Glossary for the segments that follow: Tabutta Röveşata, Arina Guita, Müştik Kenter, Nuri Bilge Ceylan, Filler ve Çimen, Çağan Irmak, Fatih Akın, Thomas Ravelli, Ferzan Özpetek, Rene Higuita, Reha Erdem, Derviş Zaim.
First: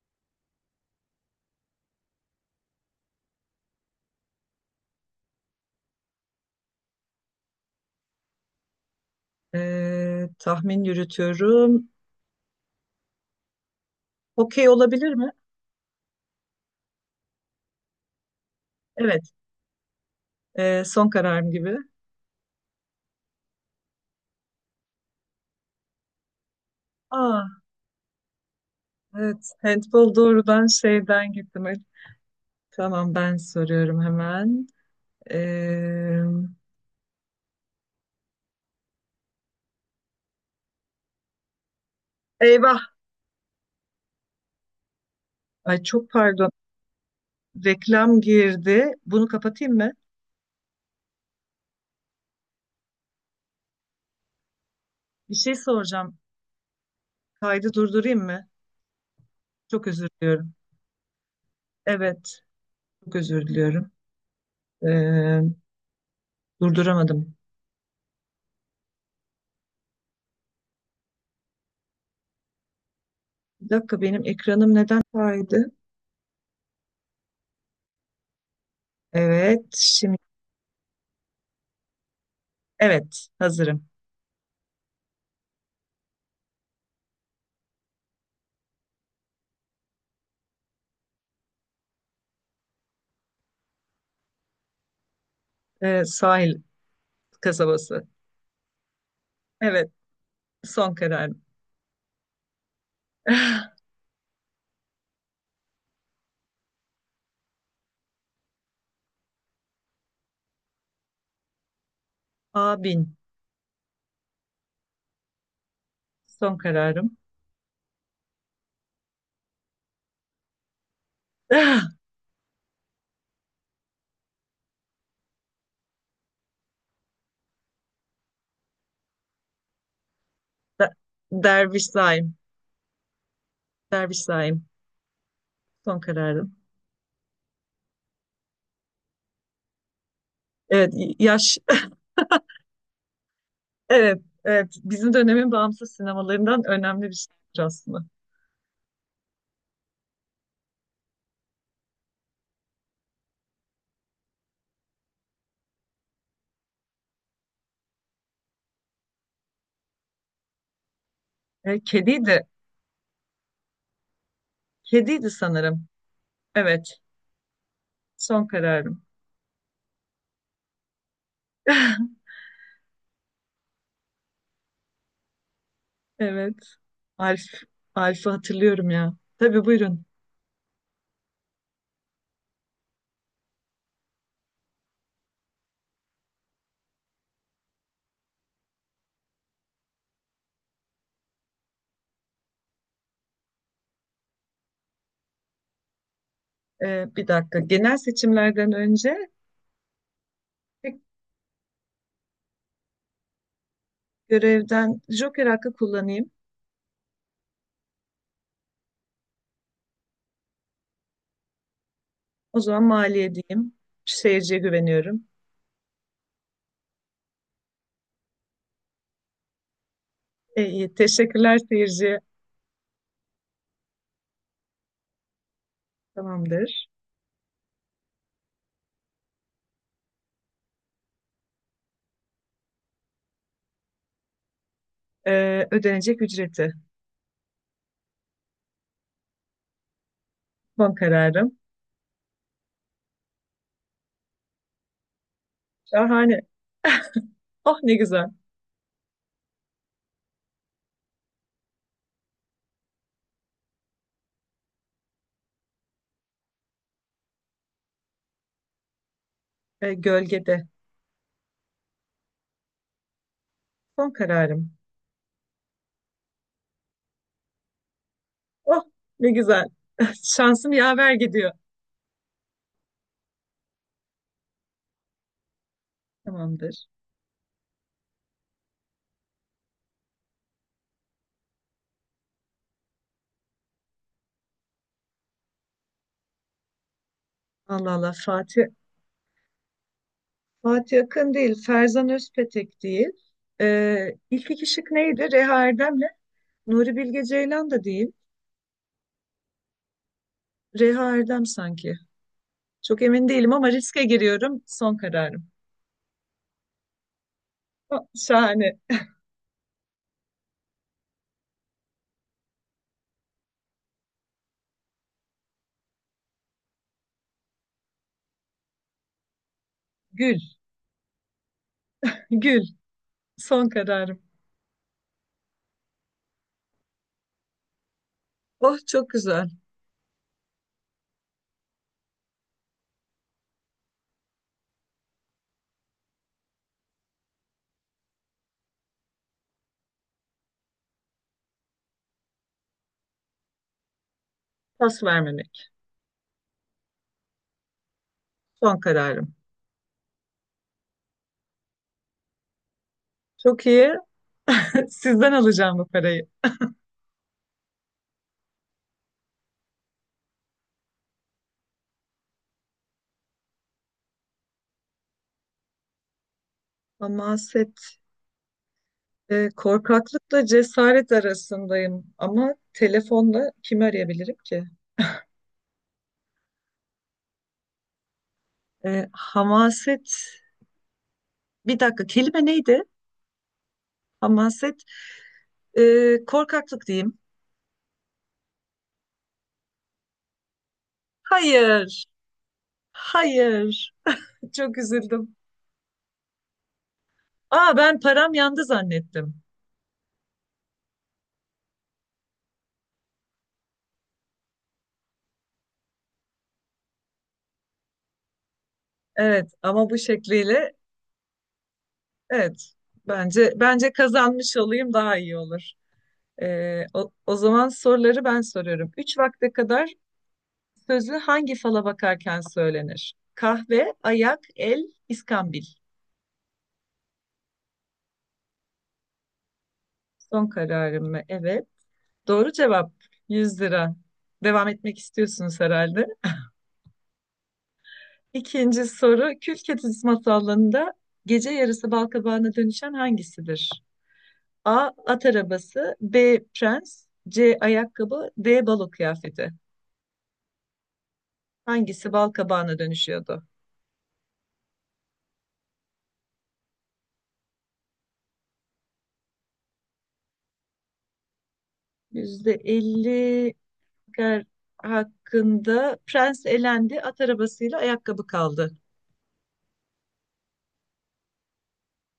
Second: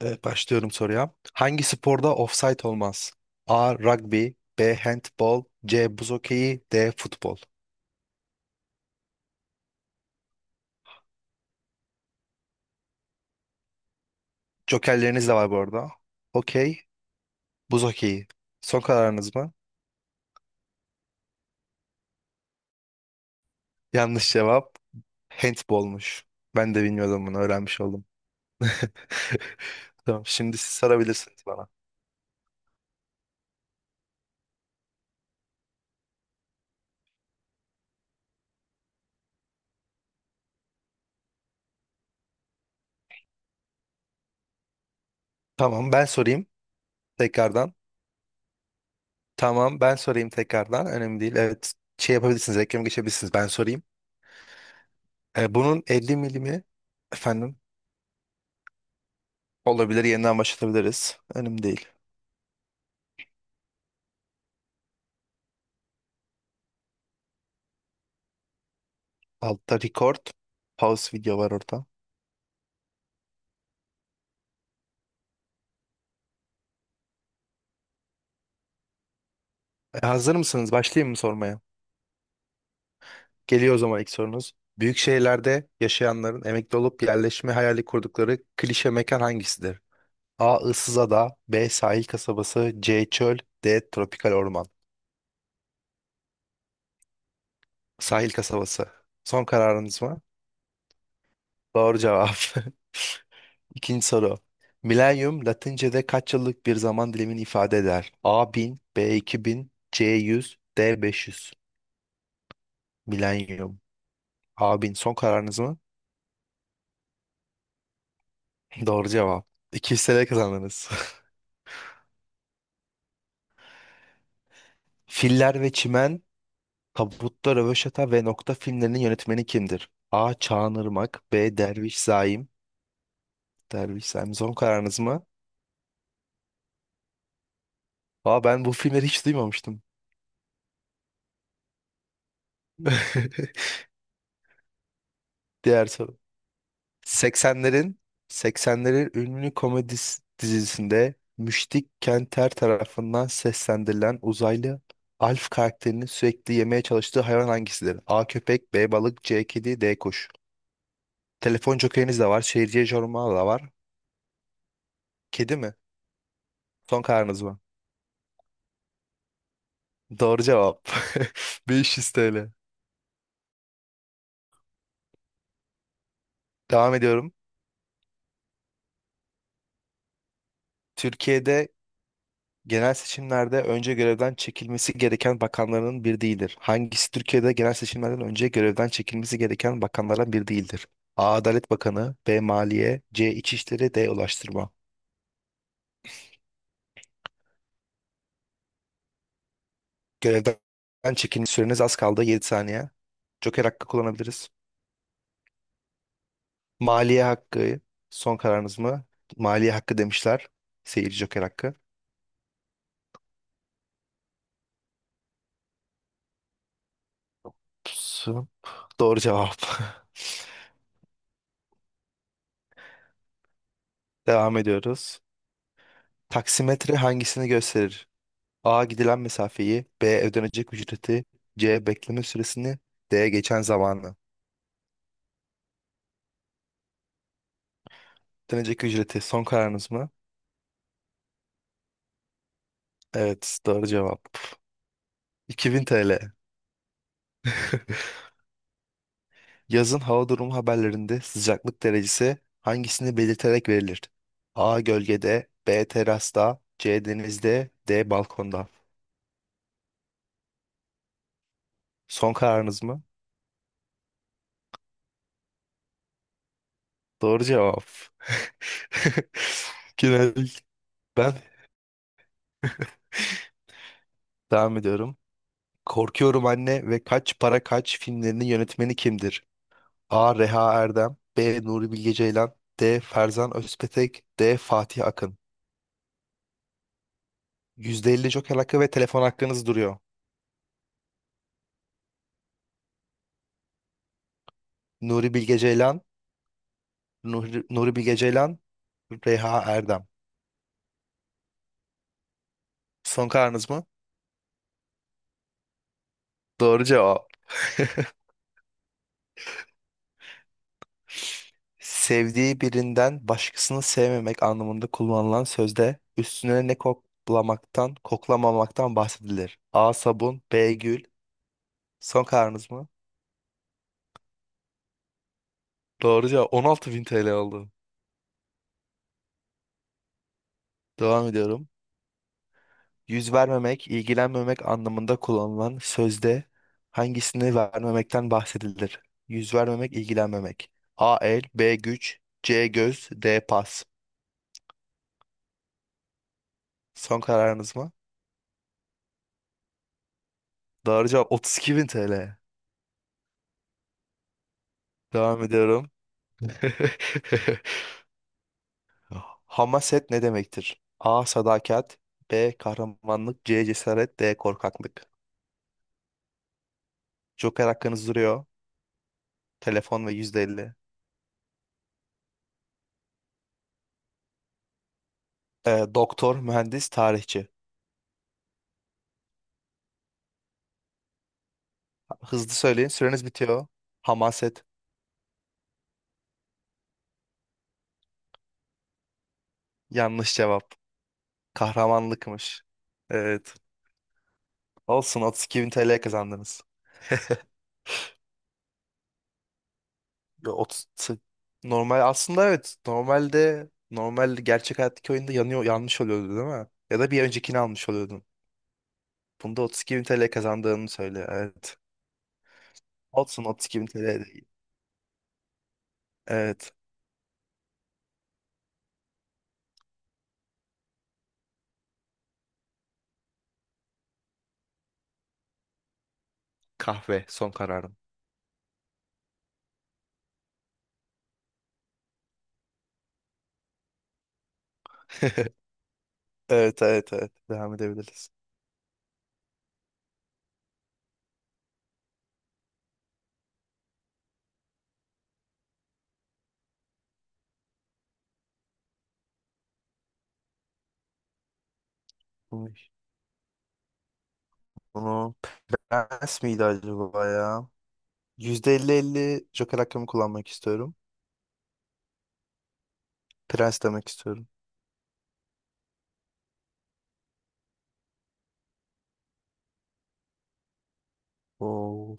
Evet, başlıyorum soruya. Hangi sporda ofsayt olmaz? A. Rugby, B. Handball, C. Buz hokeyi, D. Futbol. Tahmin yürütüyorum. Okey olabilir Jokerleriniz mi? de var bu arada. Okey, buz hokeyi. Son Evet. kararınız mı? Son kararım gibi. Yanlış cevap, handballmuş. Ben de bilmiyordum bunu, Aa, öğrenmiş oldum. evet. Handball Tamam, şimdi doğrudan siz şeyden sorabilirsiniz gittim. bana. Evet. Tamam, ben soruyorum hemen. Ee, Eyvah. Ay, Tamam, ben çok sorayım pardon. tekrardan. Reklam girdi. Bunu kapatayım Tamam, mı? ben sorayım tekrardan. Önemli değil. Evet, şey yapabilirsiniz, reklam geçebilirsiniz. Ben sorayım. Bir şey Bunun 50 soracağım. milimi, efendim? Kaydı durdurayım mı? Çok Olabilir, özür yeniden diliyorum. başlatabiliriz. Önemli değil. Evet. Çok özür diliyorum. Ee, Durduramadım. Altta record. Pause video var orada. Bir dakika, benim ekranım neden kaydı? Evet. Şimdi, Hazır mısınız? Başlayayım mı sormaya? evet, Geliyor o hazırım. zaman ilk sorunuz. Büyük şehirlerde yaşayanların emekli olup yerleşme hayali kurdukları klişe mekan hangisidir? A. Issızada, B. Sahil kasabası, C. Çöl, D. Tropikal orman. Evet, sahil kasabası. Sahil kasabası. Son Evet, kararınız mı? son kararım. Doğru cevap. İkinci soru. Milenyum Latince'de kaç yıllık bir zaman dilimini ifade eder? A 1000, B 2000, C 100, D 500. Abin, Milenyum. A 1000. Son kararınız mı? son kararım. Doğru cevap. 200 TL kazandınız. Filler ve Çimen, Tabutta Röveşata ve Nokta filmlerinin yönetmeni kimdir? A. Çağan Der- Irmak, B. Derviş Derviş Zaim. Zaim. Derviş Derviş Zaim son Zaim, kararınız mı? son kararım. Aa, ben bu filmleri hiç duymamıştım. Evet, yaş. Evet, evet. Bizim dönemin Diğer bağımsız soru. sinemalarından önemli bir şeydir 80'lerin aslında. 80'lerin ünlü komedi dizisinde Müştik Kenter tarafından seslendirilen uzaylı Alf karakterinin sürekli yemeye çalıştığı hayvan hangisidir? A. Köpek, B. Balık, C. Kedi, D. Kuş. Telefon E, jokeriniz de var. kediydi, Şehirciye jormalı da var. kediydi Kedi mi? sanırım. Evet, Son kararınız mı? son kararım. Doğru cevap. 500 TL. Evet, Devam ediyorum. Alf. Alf'ı hatırlıyorum ya. Tabii, buyurun. Türkiye'de genel seçimlerde önce görevden çekilmesi gereken bakanların bir değildir. Hangisi Türkiye'de genel seçimlerden önce görevden çekilmesi gereken bakanlardan bir değildir? A. Adalet Bakanı, B. Maliye, C. İçişleri, D. Ulaştırma. E, bir dakika. Genel seçimlerden önce, tek Görevden çekilme süreniz az kaldı, 7 saniye. Joker hakkı kullanabiliriz. görevden, Joker hakkı kullanayım. Maliye hakkı son kararınız mı? Maliye hakkı demişler. Seyirci Joker hakkı. O zaman maliye diyeyim. Seyirciye güveniyorum. Pusu. Doğru cevap. E, iyi. Teşekkürler seyirci. Devam ediyoruz. Tamamdır. Taksimetre hangisini gösterir? A. Gidilen mesafeyi, B. Ödenecek ücreti, C. Bekleme süresini, D. Geçen zamanı. E, ödenecek ücreti. Ödenecek ücreti son kararınız mı? Son kararım. Evet, doğru cevap. 2000 TL. Şahane. Oh, ne güzel. Yazın hava durumu haberlerinde sıcaklık derecesi hangisini belirterek verilir? A. Gölgede, B. Terasta, C. Denizde, D. Balkonda. E, gölgede. Son kararınız mı? Son kararım. Doğru cevap. Oh, ne güzel. Genel. Şansım yaver Ben gidiyor. devam ediyorum. Korkuyorum Tamamdır. Anne ve Kaç Para Kaç filmlerinin yönetmeni kimdir? A. Reha Erdem, B. Nuri Bilge Ceylan, D. Ferzan Özpetek, D. Fatih Akın. Allah Allah. %50 Joker Fatih. hakkı ve telefon hakkınız duruyor. Fatih Akın değil. Ferzan Özpetek değil. E, ilk iki şık neydi? Nuri Bilge Reha Erdem'le. Ceylan. Nuri Bilge Nuri, Ceylan da Nuri değil. Bilge Ceylan. Reha Erdem. Reha Erdem sanki. Çok emin Son değilim kararınız ama mı? riske giriyorum. Son kararım. Doğru cevap. Oh, şahane. Sevdiği birinden başkasını sevmemek anlamında kullanılan sözde üstüne ne koklamaktan, koklamamaktan bahsedilir. A. Gül, Sabun, B. Gül. Son gül. kararınız mı? Son kararım. Doğru cevap. 16.000 TL oldu. Oh, çok güzel. Devam ediyorum. Yüz vermemek, ilgilenmemek anlamında kullanılan sözde hangisini vermemekten bahsedilir? Yüz vermemek, ilgilenmemek. A el, B güç, C göz, D pas. Pas vermemek. Son kararınız mı? Son kararım. Doğru cevap. 32 bin TL. Çok iyi. Sizden Devam alacağım bu ediyorum. parayı. Hamaset ne demektir? A. Sadakat, B. Kahramanlık, C. Cesaret, D. Korkaklık. Joker Hamaset. hakkınız duruyor. E, Telefon ve korkaklıkla %50. cesaret arasındayım. Ama telefonla kimi arayabilirim ki? Doktor, mühendis, tarihçi. E, hamaset. Bir dakika, kelime Hızlı neydi? söyleyin, süreniz bitiyor. Hamaset. Hamaset. E, korkaklık diyeyim. Yanlış cevap. Hayır. Kahramanlıkmış. Evet. Hayır. Çok Olsun, üzüldüm. 32 bin TL kazandınız. Aa, ben param yandı zannettim. Yo, normal aslında, evet. Normalde normal gerçek hayattaki oyunda yanıyor, yanlış oluyordu değil mi? Ya da bir öncekini almış oluyordun. Evet, Bunda ama 32 bu bin TL şekliyle. kazandığını söyle. Evet. Evet. Olsun, Bence 32 bin bence TL de iyi. kazanmış olayım daha iyi olur. Evet. O zaman soruları ben soruyorum. Üç vakte kadar sözü hangi fala bakarken söylenir? Kahve, ayak, el, iskambil. Kahve son kararım. Son kararım mı? Evet. Doğru cevap, 100 lira. Devam etmek istiyorsunuz herhalde. Evet, evet, evet. Devam edebiliriz. İkinci soru, Kül Kedisi masallarında gece yarısı balkabağına dönüşen hangisidir? A. At arabası, B. Prens, C. Ayakkabı, D. Balo kıyafeti. Hangisi bal Bunu kabağına dönüşüyordu? bunu prens miydi acaba ya? %50-50 Joker hakkımı kullanmak istiyorum. %50 Prens demek kar istiyorum. hakkında prens elendi, at arabasıyla ayakkabı kaldı. Oo.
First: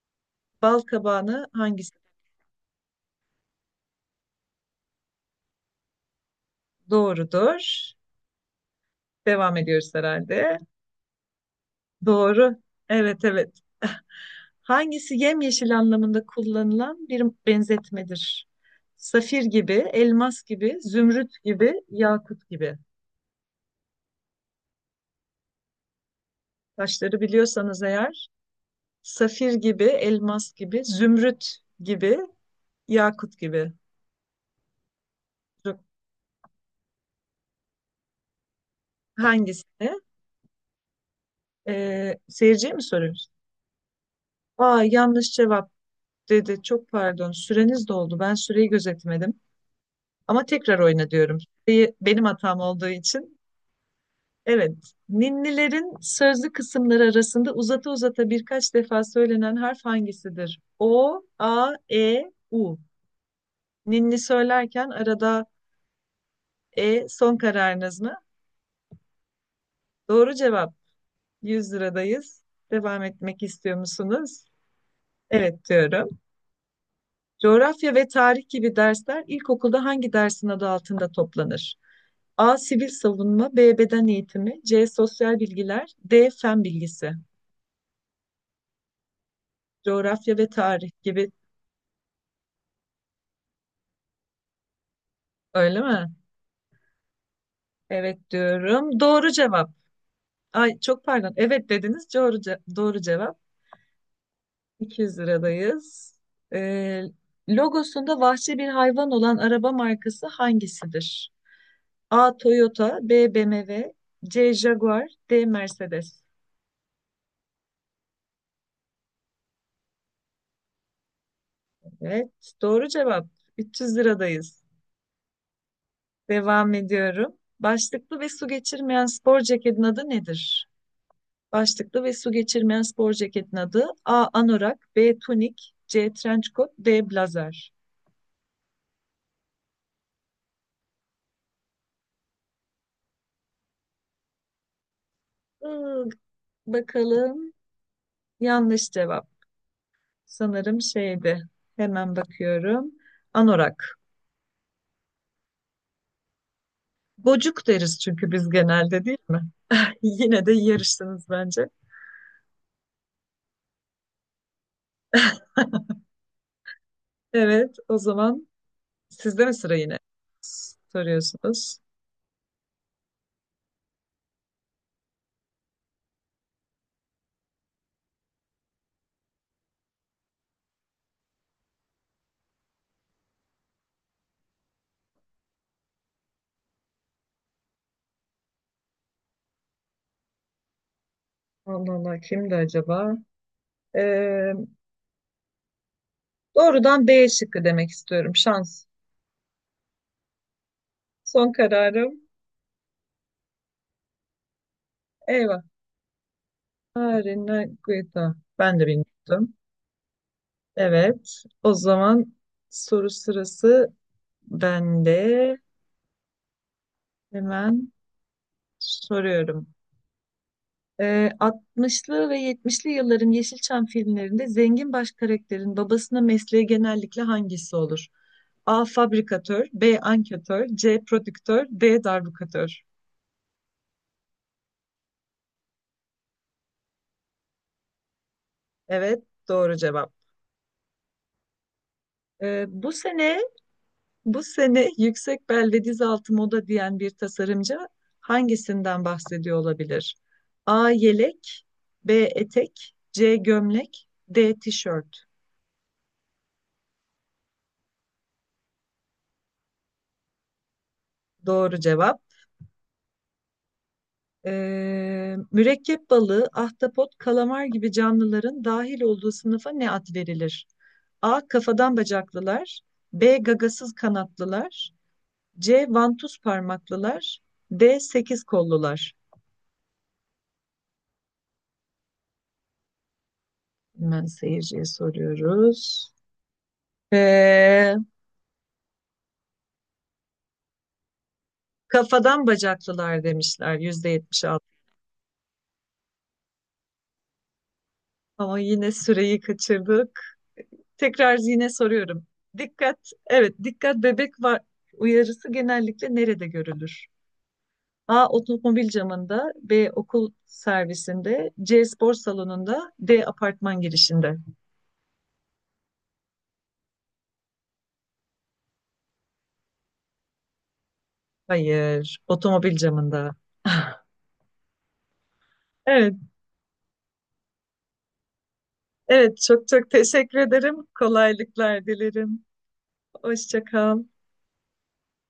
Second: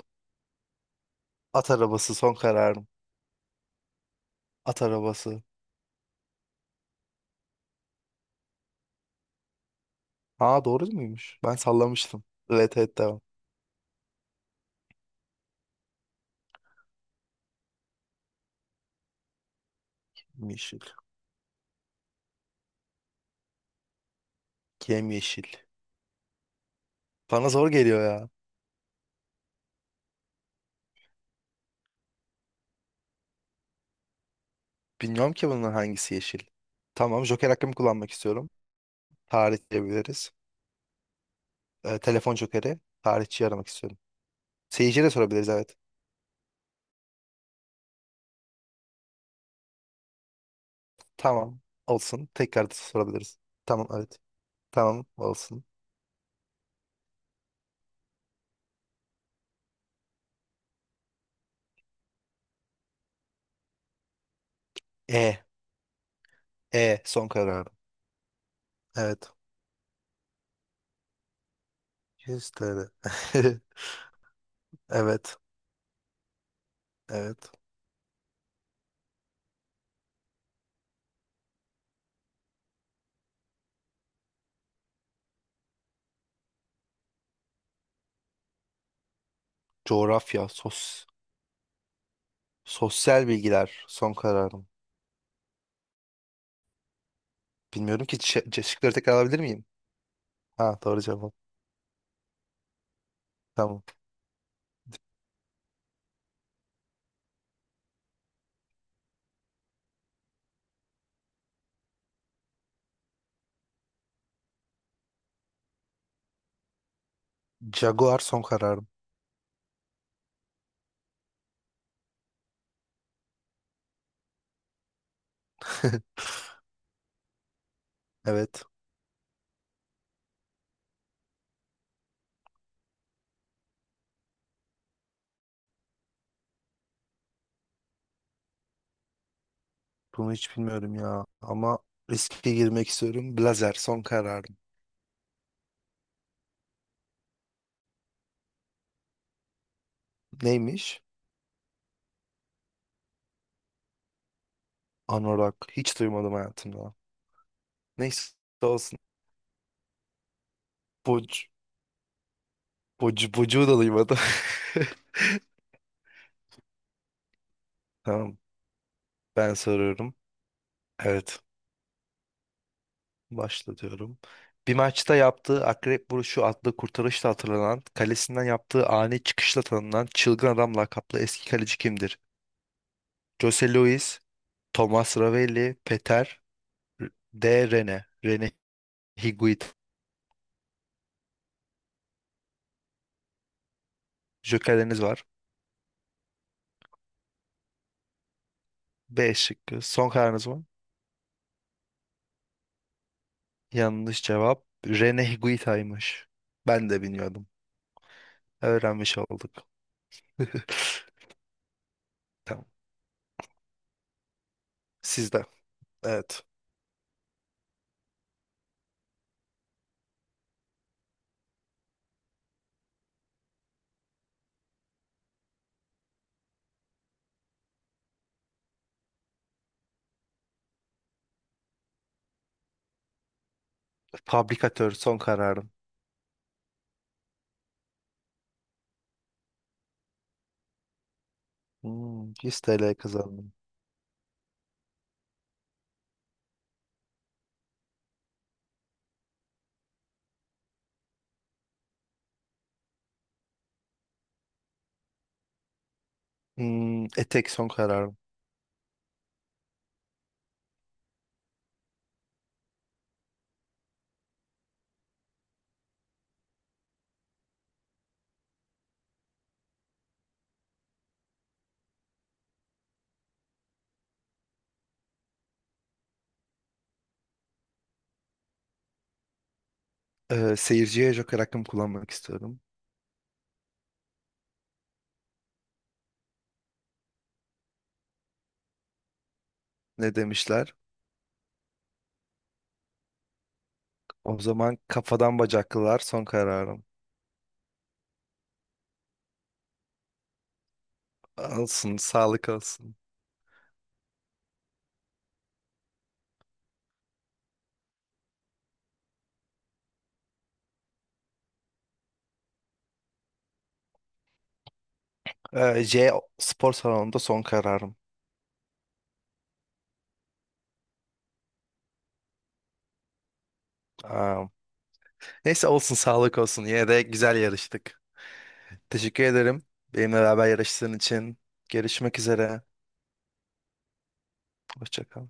Bal kabağını At hangisi? arabası son kararım. At arabası. Doğrudur. Devam ediyoruz herhalde. Ha, doğru muymuş? Ben sallamıştım. Doğru. Evet, evet, devam. Evet, evet. Hangisi yemyeşil anlamında kullanılan bir benzetmedir? Safir gibi, elmas gibi, Yeşil. zümrüt gibi, yakut gibi. Kim yeşil? Taşları Bana zor biliyorsanız geliyor eğer. ya. Safir gibi, elmas gibi, zümrüt gibi, yakut gibi. Bilmiyorum ki bunun Zü- hangisi yeşil. Tamam, Joker hakkımı kullanmak istiyorum. Tarih Hangisini? diyebiliriz. Telefon Seyirciye Joker'i. mi soruyoruz? Tarihçiyi aramak istiyorum. Aa, Seyirciye de yanlış sorabiliriz, cevap evet. dedi. Çok pardon. Süreniz doldu. Ben süreyi gözetmedim. Ama tekrar oyna diyorum. Tamam, Süreyi benim olsun. hatam Tekrar da olduğu için. sorabiliriz. Tamam, evet. Evet. Tamam, olsun. Ninnilerin sözlü kısımları arasında uzata uzata birkaç defa söylenen harf hangisidir? O, A, E, U. Ninni söylerken E. arada, E E son son kararım. kararınız mı? Evet. Doğru cevap. 100 liradayız. Yüzleri. Devam etmek istiyor musunuz? Evet. Evet diyorum. Evet. Coğrafya ve tarih gibi dersler ilkokulda hangi dersin adı altında toplanır? A. Sivil savunma, B. Beden eğitimi, C. Sosyal bilgiler, D. Fen bilgisi. Coğrafya Coğrafya. ve tarih gibi, Sosyal bilgiler son kararım. öyle mi? Bilmiyorum ki Evet şıkları diyorum. tekrar Doğru alabilir miyim? cevap. Ha, Ay, doğru çok pardon. cevap. Evet dediniz. Doğru, doğru cevap. Tamam. 200 liradayız. Ee, Logosunda vahşi bir hayvan olan araba markası hangisidir? A. Toyota, B. BMW, C. Jaguar, D. Mercedes. Jaguar son kararım. Evet, doğru cevap. 300 liradayız. Devam ediyorum. Başlıklı ve su Evet. geçirmeyen spor ceketin adı nedir? Başlıklı ve su geçirmeyen spor ceketin adı: A. Anorak, B. Tunik, C. Trençkot, D. Blazer. Bunu hiç bilmiyorum ya. Ama riske girmek istiyorum. Blazer son kararım. Iı, Bakalım. Yanlış cevap. Sanırım Neymiş? şeydi. Hemen bakıyorum. Anorak. Anorak. Hiç duymadım hayatımda. Gocuk deriz çünkü Neyse, biz olsun. genelde, değil mi? Yine de yarıştınız Boc, bence. Bocuğu da duymadım. Evet, o Tamam. zaman sizde mi Ben sıra, yine soruyorum. Evet. soruyorsunuz? Başlatıyorum. Bir maçta yaptığı akrep vuruşu adlı kurtarışla hatırlanan, kalesinden yaptığı ani çıkışla tanınan çılgın adam lakaplı eski kaleci kimdir? Jose Luis, Thomas Ravelli, Peter D. Rene, Rene Higuita. Allah Allah, kimdi acaba? Ee, Jokerleriniz var. Doğrudan B şıkkı demek istiyorum. Şans. B şıkkı. Son kararınız mı? Son kararım. Yanlış cevap. Rene Eyvah. Higuita'ymış. Ben de bilmiyordum. Arina Guita. Ben de Öğrenmiş olduk. bilmiyordum. Evet. O zaman Tamam. soru sırası Sizde. bende. Evet. Hemen soruyorum. Ee, 60'lı ve 70'li yılların Yeşilçam filmlerinde zengin baş karakterin babasına mesleği genellikle hangisi olur? A. Fabrikatör, B. Anketör, C. Prodüktör, D. Darbukatör. Fabrikatör son kararım. Evet, doğru cevap. 100 Ee, bu TL sene kazandım. bu sene yüksek bel ve diz altı moda diyen bir tasarımcı hangisinden bahsediyor olabilir? A. Yelek, B. Etek, C. Gömlek, D. Tişört. Tek son kararım. Doğru cevap. Mürekkep balığı, ahtapot, kalamar gibi canlıların dahil olduğu sınıfa ne ad verilir? A. Kafadan bacaklılar. B. Gagasız kanatlılar. C. Vantuz parmaklılar. D. Sekiz kollular. Seyirciye Joker hakkımı kullanmak istiyorum. Hemen seyirciye soruyoruz. Ee, Ne demişler? Kafadan bacaklılar demişler, yüzde O yetmiş altı. zaman kafadan bacaklılar son kararım. Ama yine süreyi kaçırdık. Tekrar yine Olsun, soruyorum. sağlık olsun. Dikkat, evet, dikkat bebek var uyarısı genellikle nerede görülür? A. Otomobil camında. B. Okul servisinde. C. Spor salonunda. D. Apartman girişinde. J spor salonunda son kararım. Hayır, otomobil camında. Aa, neyse, olsun, Evet, sağlık olsun. Yine de güzel yarıştık. Teşekkür evet, ederim. çok çok Benimle teşekkür beraber ederim. yarıştığın için. Kolaylıklar Görüşmek dilerim. üzere. Hoşça kal. Hoşça kal.